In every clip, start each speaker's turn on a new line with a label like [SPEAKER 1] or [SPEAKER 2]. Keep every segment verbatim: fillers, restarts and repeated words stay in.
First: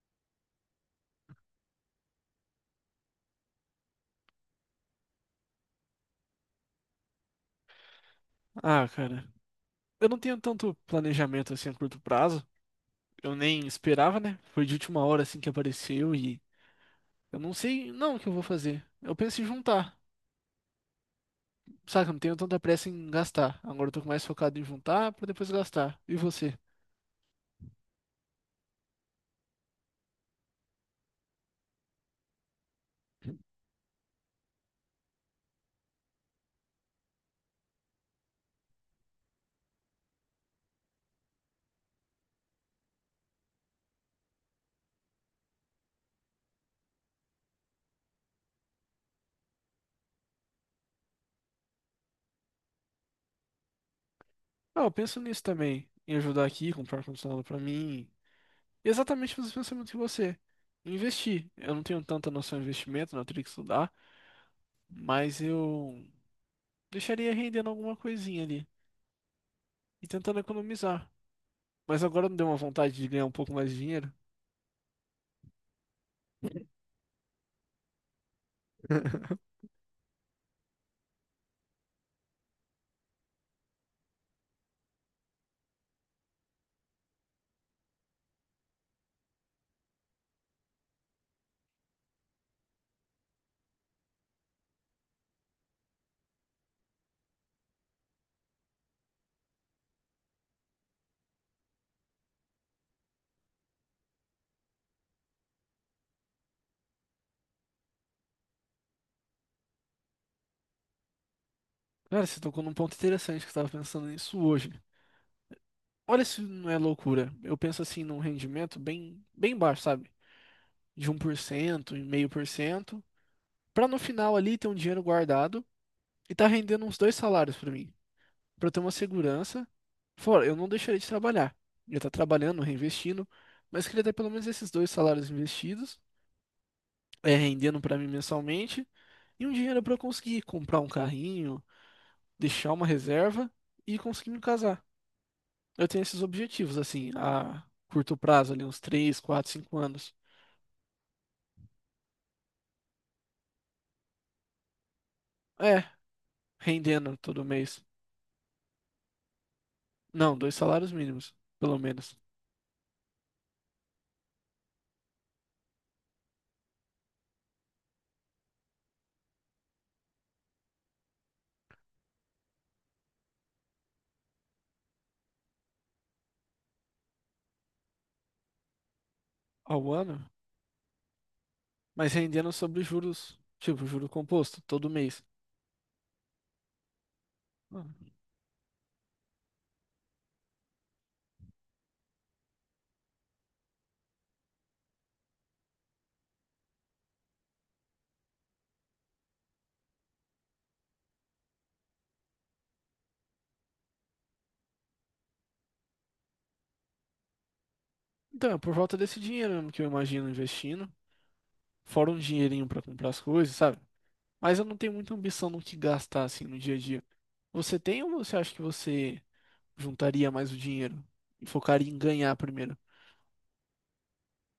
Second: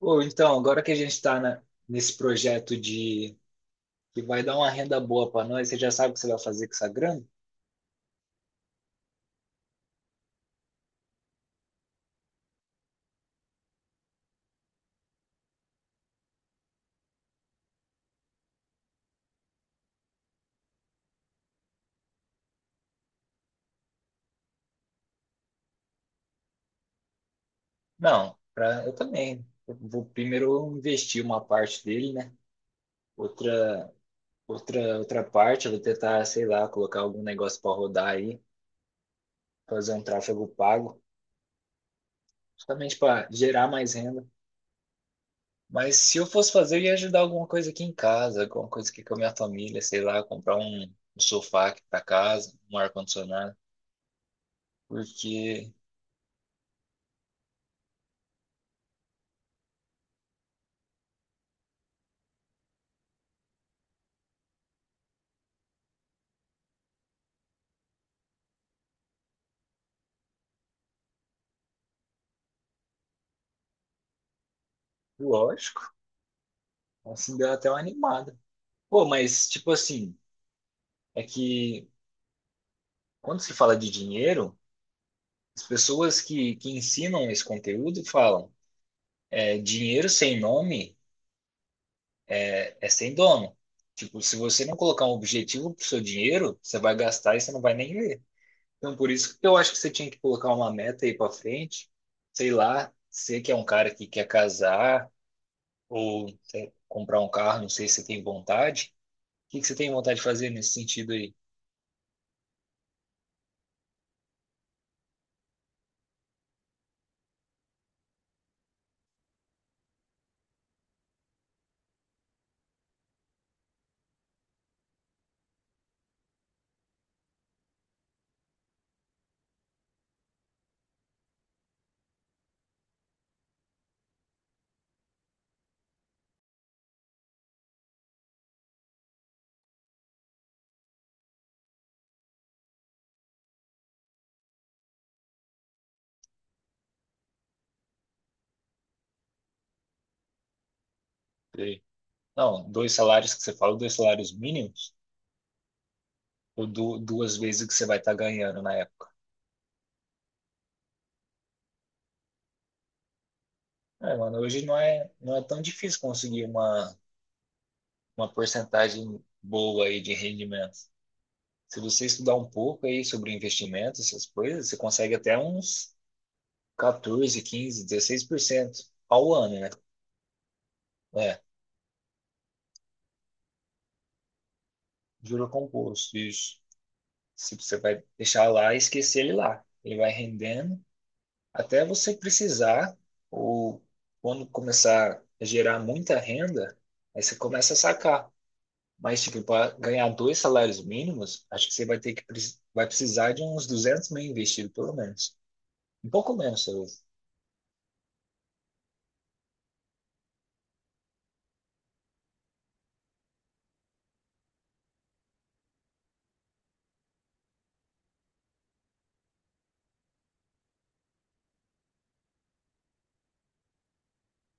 [SPEAKER 1] Ou então, agora que a gente está nesse projeto de que vai dar uma renda boa para nós, você já sabe o que você vai fazer com essa grana?
[SPEAKER 2] Ah, cara, eu não tenho tanto planejamento assim a curto prazo. Eu nem esperava, né? Foi de última hora assim que apareceu e eu não sei não o que eu vou fazer. Eu penso em juntar, saca? Eu não tenho tanta pressa em gastar. Agora eu tô mais focado em juntar pra depois gastar. E você?
[SPEAKER 1] Não, pra, eu também. Eu vou primeiro investir uma parte dele, né? Outra, outra, outra parte, eu vou tentar, sei lá, colocar algum negócio para rodar aí, fazer um tráfego pago, justamente para gerar mais renda. Mas se eu fosse fazer, eu ia ajudar alguma coisa aqui em casa, alguma coisa aqui com a minha família, sei lá, comprar um, um sofá aqui para casa, um ar-condicionado,
[SPEAKER 2] Ah, eu penso nisso
[SPEAKER 1] porque.
[SPEAKER 2] também, em ajudar aqui, comprar um condicionado pra mim. Exatamente os pensamentos que você. Investir. Eu não tenho tanta noção de investimento, não, eu teria que estudar, mas eu deixaria rendendo alguma coisinha ali e tentando economizar. Mas agora me deu uma vontade de ganhar um pouco mais de dinheiro?
[SPEAKER 1] Lógico. Assim, deu até uma animada. Pô, mas, tipo assim, é que quando se fala de dinheiro, as pessoas que, que ensinam esse conteúdo falam, é, dinheiro sem nome é, é sem dono. Tipo, se você não colocar um objetivo pro seu dinheiro, você vai gastar e você não vai nem ver. Então, por isso que eu acho que você tinha que colocar uma meta aí pra frente, sei lá, você que é um cara que quer casar ou sei, comprar um carro, não sei se você tem vontade. O que que você tem vontade de fazer nesse sentido
[SPEAKER 2] Cara, você tocou num ponto interessante que eu tava pensando nisso hoje. Olha se não é loucura. Eu penso assim num rendimento bem, bem baixo, sabe? De um por cento, meio por cento, pra no final ali ter um dinheiro guardado e tá rendendo uns dois salários pra mim, pra eu ter uma segurança. Fora, eu não deixaria de trabalhar. Eu tá trabalhando, reinvestindo, mas queria ter pelo menos esses dois salários investidos, é rendendo pra mim mensalmente e um dinheiro pra eu conseguir comprar um carrinho, deixar uma reserva e conseguir me casar. Eu tenho esses objetivos, assim, a curto prazo, ali, uns três, quatro, cinco anos.
[SPEAKER 1] aí? Não, dois salários que você fala, dois salários mínimos,
[SPEAKER 2] É,
[SPEAKER 1] ou du-
[SPEAKER 2] rendendo
[SPEAKER 1] duas
[SPEAKER 2] todo
[SPEAKER 1] vezes o que
[SPEAKER 2] mês.
[SPEAKER 1] você vai estar ganhando na época.
[SPEAKER 2] Não, dois salários mínimos, pelo menos,
[SPEAKER 1] É, mano, hoje não é, não é tão difícil conseguir uma, uma porcentagem boa aí de rendimento. Se você estudar um pouco aí sobre investimentos, essas coisas, você consegue até uns quatorze, quinze, dezesseis por cento ao ano, né?
[SPEAKER 2] ao ano,
[SPEAKER 1] É,
[SPEAKER 2] mas rendendo sobre juros, tipo, juro composto, todo mês.
[SPEAKER 1] juro composto, isso. Se você vai deixar lá e esquecer ele lá. Ele vai rendendo até você precisar, ou quando começar a gerar muita renda, aí você começa a sacar. Mas, tipo, para ganhar dois salários mínimos, acho que você vai ter que preci- vai precisar de uns duzentos mil investido, pelo menos. Um pouco menos, eu.
[SPEAKER 2] Então, é por volta desse dinheiro mesmo que eu imagino investindo, fora um dinheirinho pra comprar as coisas, sabe? Mas eu não tenho muita ambição no que gastar, assim, no dia a dia. Você tem ou você acha que você juntaria mais o dinheiro e focaria em ganhar primeiro?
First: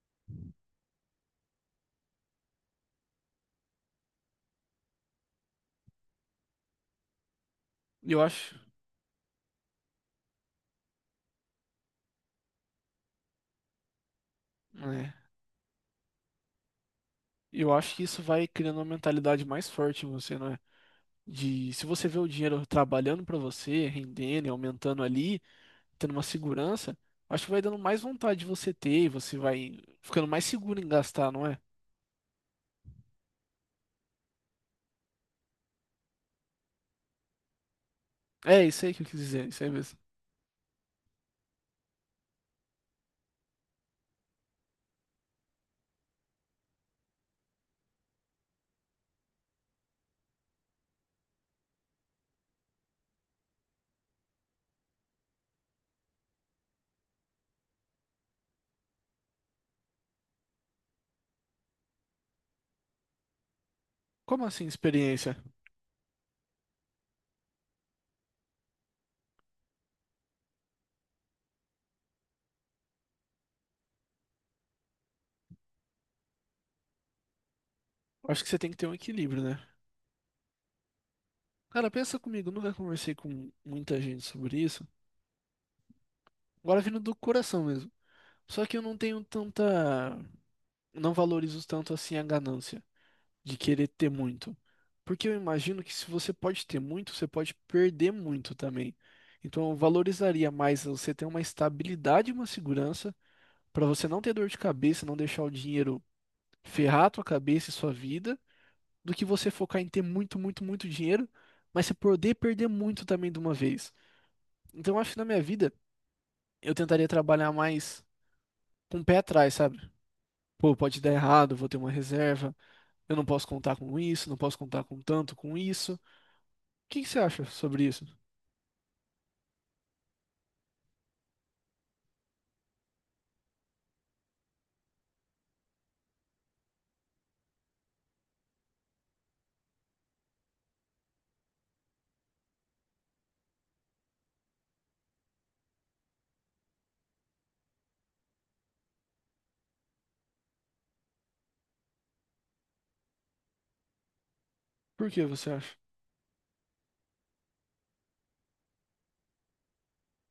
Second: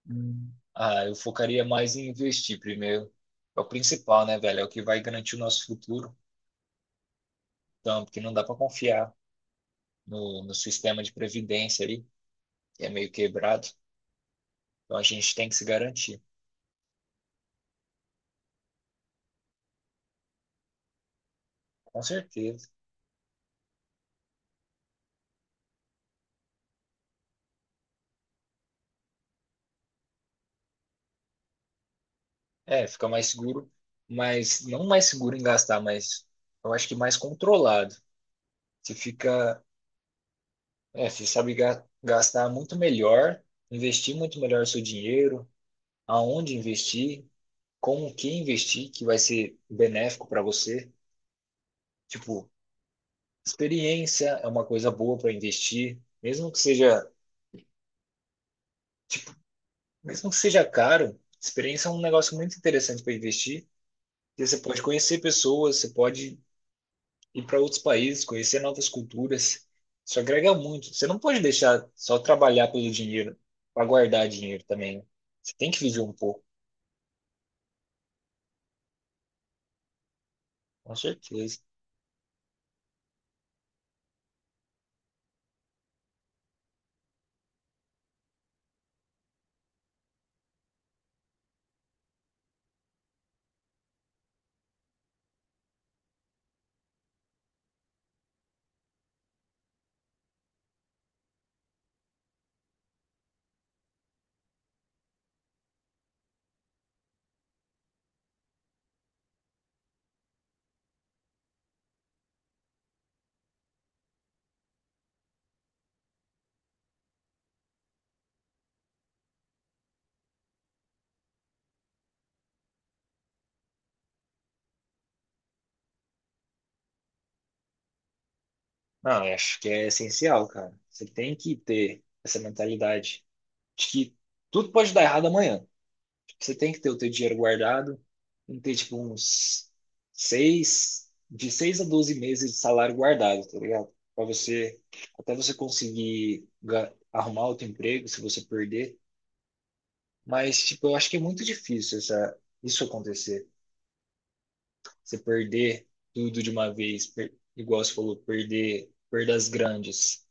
[SPEAKER 1] Hum. Ah, eu focaria mais em investir primeiro. É o principal, né, velho? É o que vai garantir o nosso futuro. Então, porque
[SPEAKER 2] Eu
[SPEAKER 1] não dá
[SPEAKER 2] acho,
[SPEAKER 1] para confiar no, no sistema de previdência ali, que é meio quebrado. Então, a
[SPEAKER 2] é,
[SPEAKER 1] gente tem que se garantir.
[SPEAKER 2] eu acho que isso vai criando uma mentalidade mais forte em você, não é? De se
[SPEAKER 1] Com
[SPEAKER 2] você vê o dinheiro
[SPEAKER 1] certeza.
[SPEAKER 2] trabalhando pra você, rendendo, e aumentando ali, tendo uma segurança, acho que vai dando mais vontade de você ter e você vai ficando mais seguro em gastar, não é?
[SPEAKER 1] É, fica mais seguro, mas não mais seguro em gastar, mas eu acho que mais controlado.
[SPEAKER 2] É isso aí
[SPEAKER 1] Você
[SPEAKER 2] que eu quis dizer, isso
[SPEAKER 1] fica,
[SPEAKER 2] aí mesmo.
[SPEAKER 1] é, você sabe ga- gastar muito melhor, investir muito melhor o seu dinheiro, aonde investir, como que investir, que vai ser benéfico para você. Tipo, experiência é uma coisa boa para investir, mesmo que seja, mesmo que seja caro, experiência é um negócio muito interessante para investir.
[SPEAKER 2] Como
[SPEAKER 1] Porque você
[SPEAKER 2] assim
[SPEAKER 1] pode conhecer
[SPEAKER 2] experiência?
[SPEAKER 1] pessoas, você pode ir para outros países, conhecer novas culturas. Isso agrega muito. Você não pode deixar só trabalhar pelo dinheiro, para guardar dinheiro também, né? Você tem que viver um pouco,
[SPEAKER 2] Acho que você tem que ter um equilíbrio, né?
[SPEAKER 1] com certeza.
[SPEAKER 2] Cara, pensa comigo, eu nunca conversei com muita gente sobre isso. Agora vindo do coração mesmo. Só que eu não tenho tanta, não valorizo tanto assim a ganância. De querer ter muito. Porque eu imagino que se você pode ter muito, você pode perder muito também. Então eu valorizaria mais você ter uma estabilidade e uma segurança para você não ter dor de cabeça, não deixar o dinheiro ferrar a tua cabeça e sua vida, do que você focar em ter muito, muito, muito dinheiro, mas você poder perder muito também de uma vez. Então eu acho que na minha vida eu tentaria trabalhar mais com o pé atrás, sabe? Pô, pode dar errado, vou ter uma reserva, eu não posso contar com isso, não posso contar com tanto com isso. O que que você acha sobre isso?
[SPEAKER 1] Não, eu acho que é essencial, cara. Você tem que ter essa mentalidade de que tudo pode dar errado amanhã. Você tem que ter o teu dinheiro guardado, tem que ter tipo uns seis, de seis a doze meses de salário guardado, tá ligado? Para você, até você conseguir ga- arrumar outro emprego, se você perder. Mas, tipo, eu acho que é muito difícil essa, isso acontecer.
[SPEAKER 2] Por
[SPEAKER 1] Você
[SPEAKER 2] que você acha?
[SPEAKER 1] perder tudo de uma vez, per- igual você falou, perder perdas grandes.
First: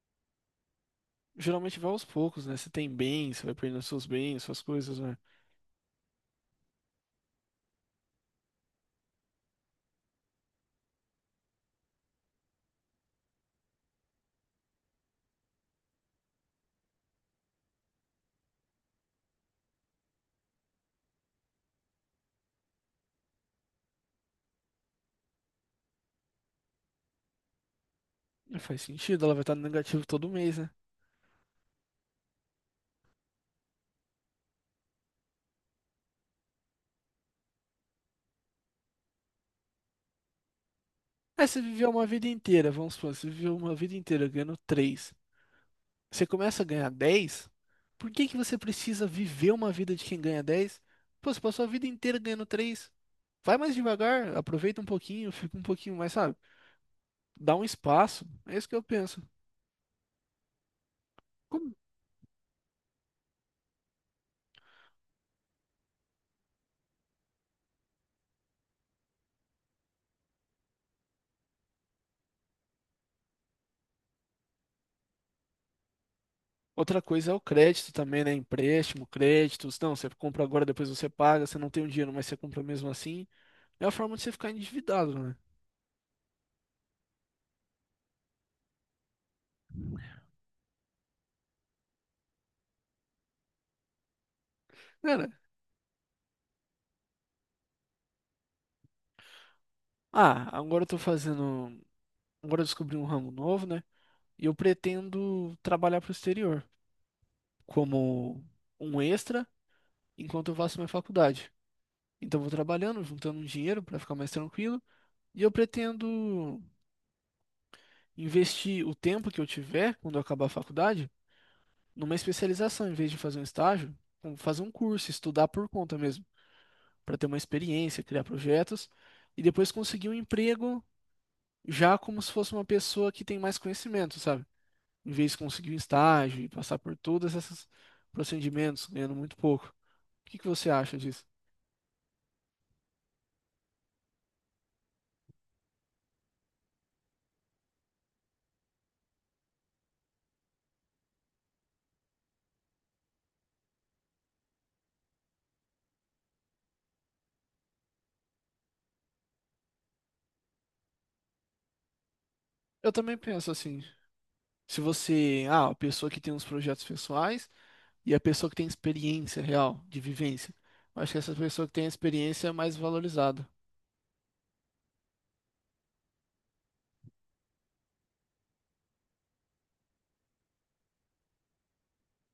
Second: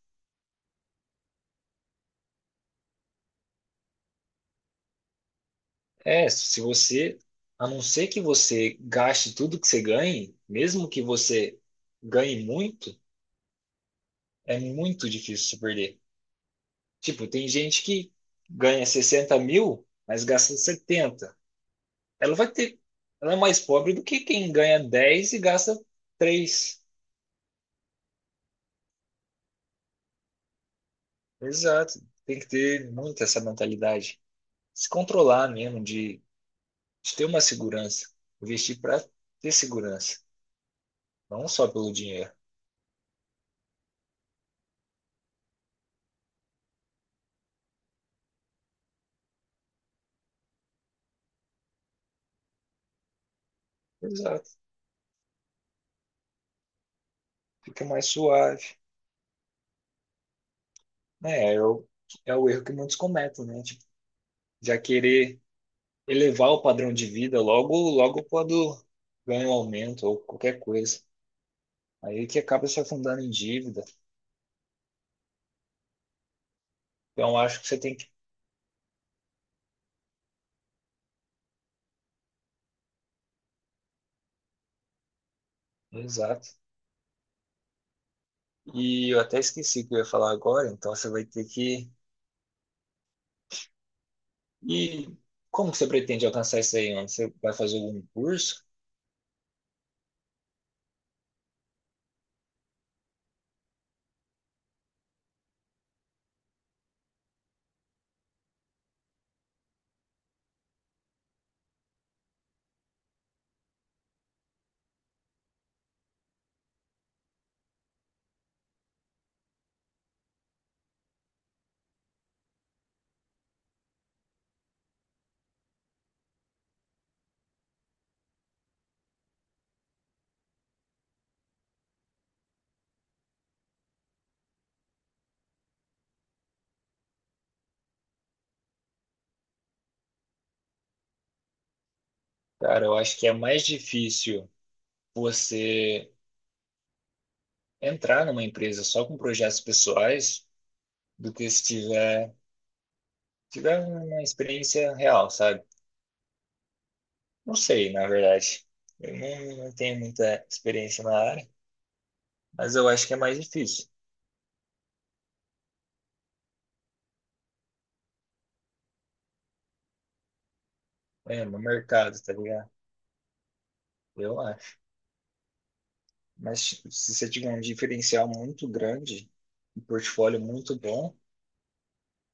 [SPEAKER 2] Geralmente vai aos poucos, né? Você tem bens, você vai perdendo seus bens, suas coisas, né?
[SPEAKER 1] É, se você, a não ser que você gaste tudo que você ganhe, mesmo que você ganhe muito, é muito difícil se perder. Tipo, tem gente que ganha sessenta mil, mas gasta setenta. Ela vai ter, ela é mais pobre do que quem ganha dez e gasta três.
[SPEAKER 2] Não faz sentido, ela vai estar no negativo todo mês, né?
[SPEAKER 1] Exato. Tem que ter muito essa mentalidade. Se controlar mesmo, de, de ter uma segurança. Investir para ter segurança. Não
[SPEAKER 2] Aí você
[SPEAKER 1] só
[SPEAKER 2] viveu
[SPEAKER 1] pelo
[SPEAKER 2] uma vida
[SPEAKER 1] dinheiro.
[SPEAKER 2] inteira, vamos supor, você viveu uma vida inteira ganhando três. Você começa a ganhar dez? Por que que você precisa viver uma vida de quem ganha dez? Pô, você passou a vida inteira ganhando três, vai mais devagar,
[SPEAKER 1] Exato.
[SPEAKER 2] aproveita um pouquinho, fica um pouquinho mais, sabe? Dá um
[SPEAKER 1] Fica mais
[SPEAKER 2] espaço. É isso que
[SPEAKER 1] suave.
[SPEAKER 2] eu penso.
[SPEAKER 1] Né, é
[SPEAKER 2] Como
[SPEAKER 1] o, é o erro que muitos cometem, né? Tipo, já querer elevar o padrão de vida logo, logo quando ganha um aumento ou qualquer coisa. Aí que acaba se afundando em dívida.
[SPEAKER 2] outra coisa é
[SPEAKER 1] Então,
[SPEAKER 2] o
[SPEAKER 1] acho que você
[SPEAKER 2] crédito
[SPEAKER 1] tem que.
[SPEAKER 2] também, né? Empréstimo, créditos. Não, você compra agora, depois você paga. Você não tem o dinheiro, mas você compra mesmo assim. É a forma de você ficar endividado, né?
[SPEAKER 1] Exato. E eu até esqueci o que eu ia falar agora, então você vai ter que. E
[SPEAKER 2] Cara,
[SPEAKER 1] como que você pretende alcançar isso aí, mano? Você vai fazer algum curso?
[SPEAKER 2] ah, agora eu tô fazendo. Agora eu descobri um ramo novo, né? E eu pretendo trabalhar pro exterior como um extra enquanto eu faço minha faculdade. Então eu vou trabalhando, juntando um dinheiro para ficar mais tranquilo. E eu pretendo investir o tempo que eu tiver quando eu acabar a faculdade, numa especialização, em vez de fazer um estágio, com- fazer um curso, estudar por conta mesmo, para ter uma experiência, criar projetos e depois conseguir um emprego já como se fosse uma pessoa que tem mais conhecimento, sabe? Em vez de conseguir um estágio e passar por todos esses procedimentos, ganhando muito pouco. O que que você acha disso?
[SPEAKER 1] Cara, eu acho que é mais difícil você entrar numa empresa só com projetos pessoais do que se tiver, tiver uma experiência real, sabe? Não sei, na verdade. Eu não, não tenho muita experiência na área, mas eu
[SPEAKER 2] Eu
[SPEAKER 1] acho que
[SPEAKER 2] também
[SPEAKER 1] é mais
[SPEAKER 2] penso assim,
[SPEAKER 1] difícil.
[SPEAKER 2] se você, ah, a pessoa que tem uns projetos pessoais e a pessoa que tem experiência real de vivência, eu acho que essa
[SPEAKER 1] É, no
[SPEAKER 2] pessoa que tem a
[SPEAKER 1] mercado, tá
[SPEAKER 2] experiência é
[SPEAKER 1] ligado?
[SPEAKER 2] mais valorizada.
[SPEAKER 1] Eu acho. Mas tipo, se você tiver um diferencial muito grande, um portfólio muito bom,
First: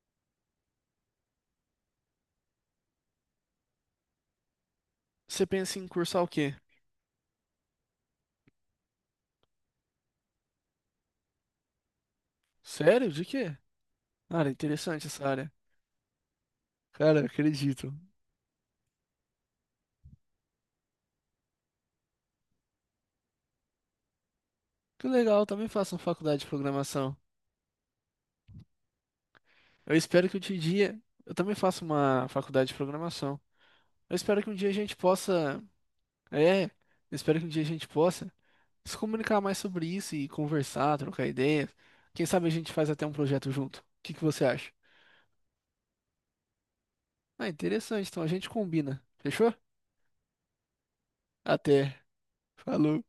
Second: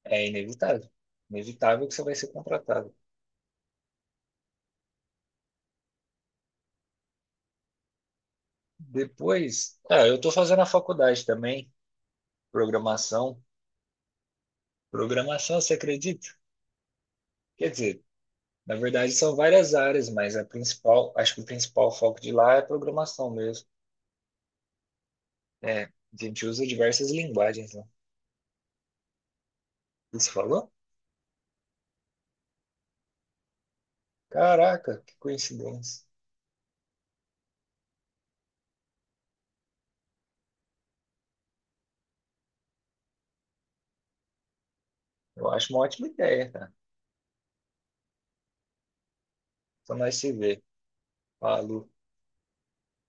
[SPEAKER 1] é inevitável. Inevitável que você vai ser contratado.
[SPEAKER 2] Você pensa em cursar o quê?
[SPEAKER 1] Depois, ah, eu estou fazendo a faculdade também,
[SPEAKER 2] Sério? De
[SPEAKER 1] programação.
[SPEAKER 2] quê? Cara, interessante essa área.
[SPEAKER 1] Programação, você acredita?
[SPEAKER 2] Cara, eu
[SPEAKER 1] Quer
[SPEAKER 2] acredito.
[SPEAKER 1] dizer, na verdade são várias áreas, mas a principal, acho que o principal foco de lá é programação mesmo.
[SPEAKER 2] Que legal, eu também
[SPEAKER 1] É, a
[SPEAKER 2] faço uma faculdade
[SPEAKER 1] gente
[SPEAKER 2] de
[SPEAKER 1] usa diversas
[SPEAKER 2] programação.
[SPEAKER 1] linguagens lá.
[SPEAKER 2] Eu espero
[SPEAKER 1] Isso
[SPEAKER 2] que um
[SPEAKER 1] falou?
[SPEAKER 2] dia. Eu também faço uma faculdade de programação. Eu espero que um dia a gente
[SPEAKER 1] Caraca, que
[SPEAKER 2] possa.
[SPEAKER 1] coincidência.
[SPEAKER 2] É, eu espero que um dia a gente possa se comunicar mais sobre isso e conversar, trocar ideias. Quem sabe a gente faz até um projeto junto. O que que você acha?
[SPEAKER 1] Eu acho uma ótima ideia, cara.
[SPEAKER 2] Ah, interessante. Então a gente combina. Fechou?
[SPEAKER 1] Só nós se ver. Falou.
[SPEAKER 2] Até. Falou.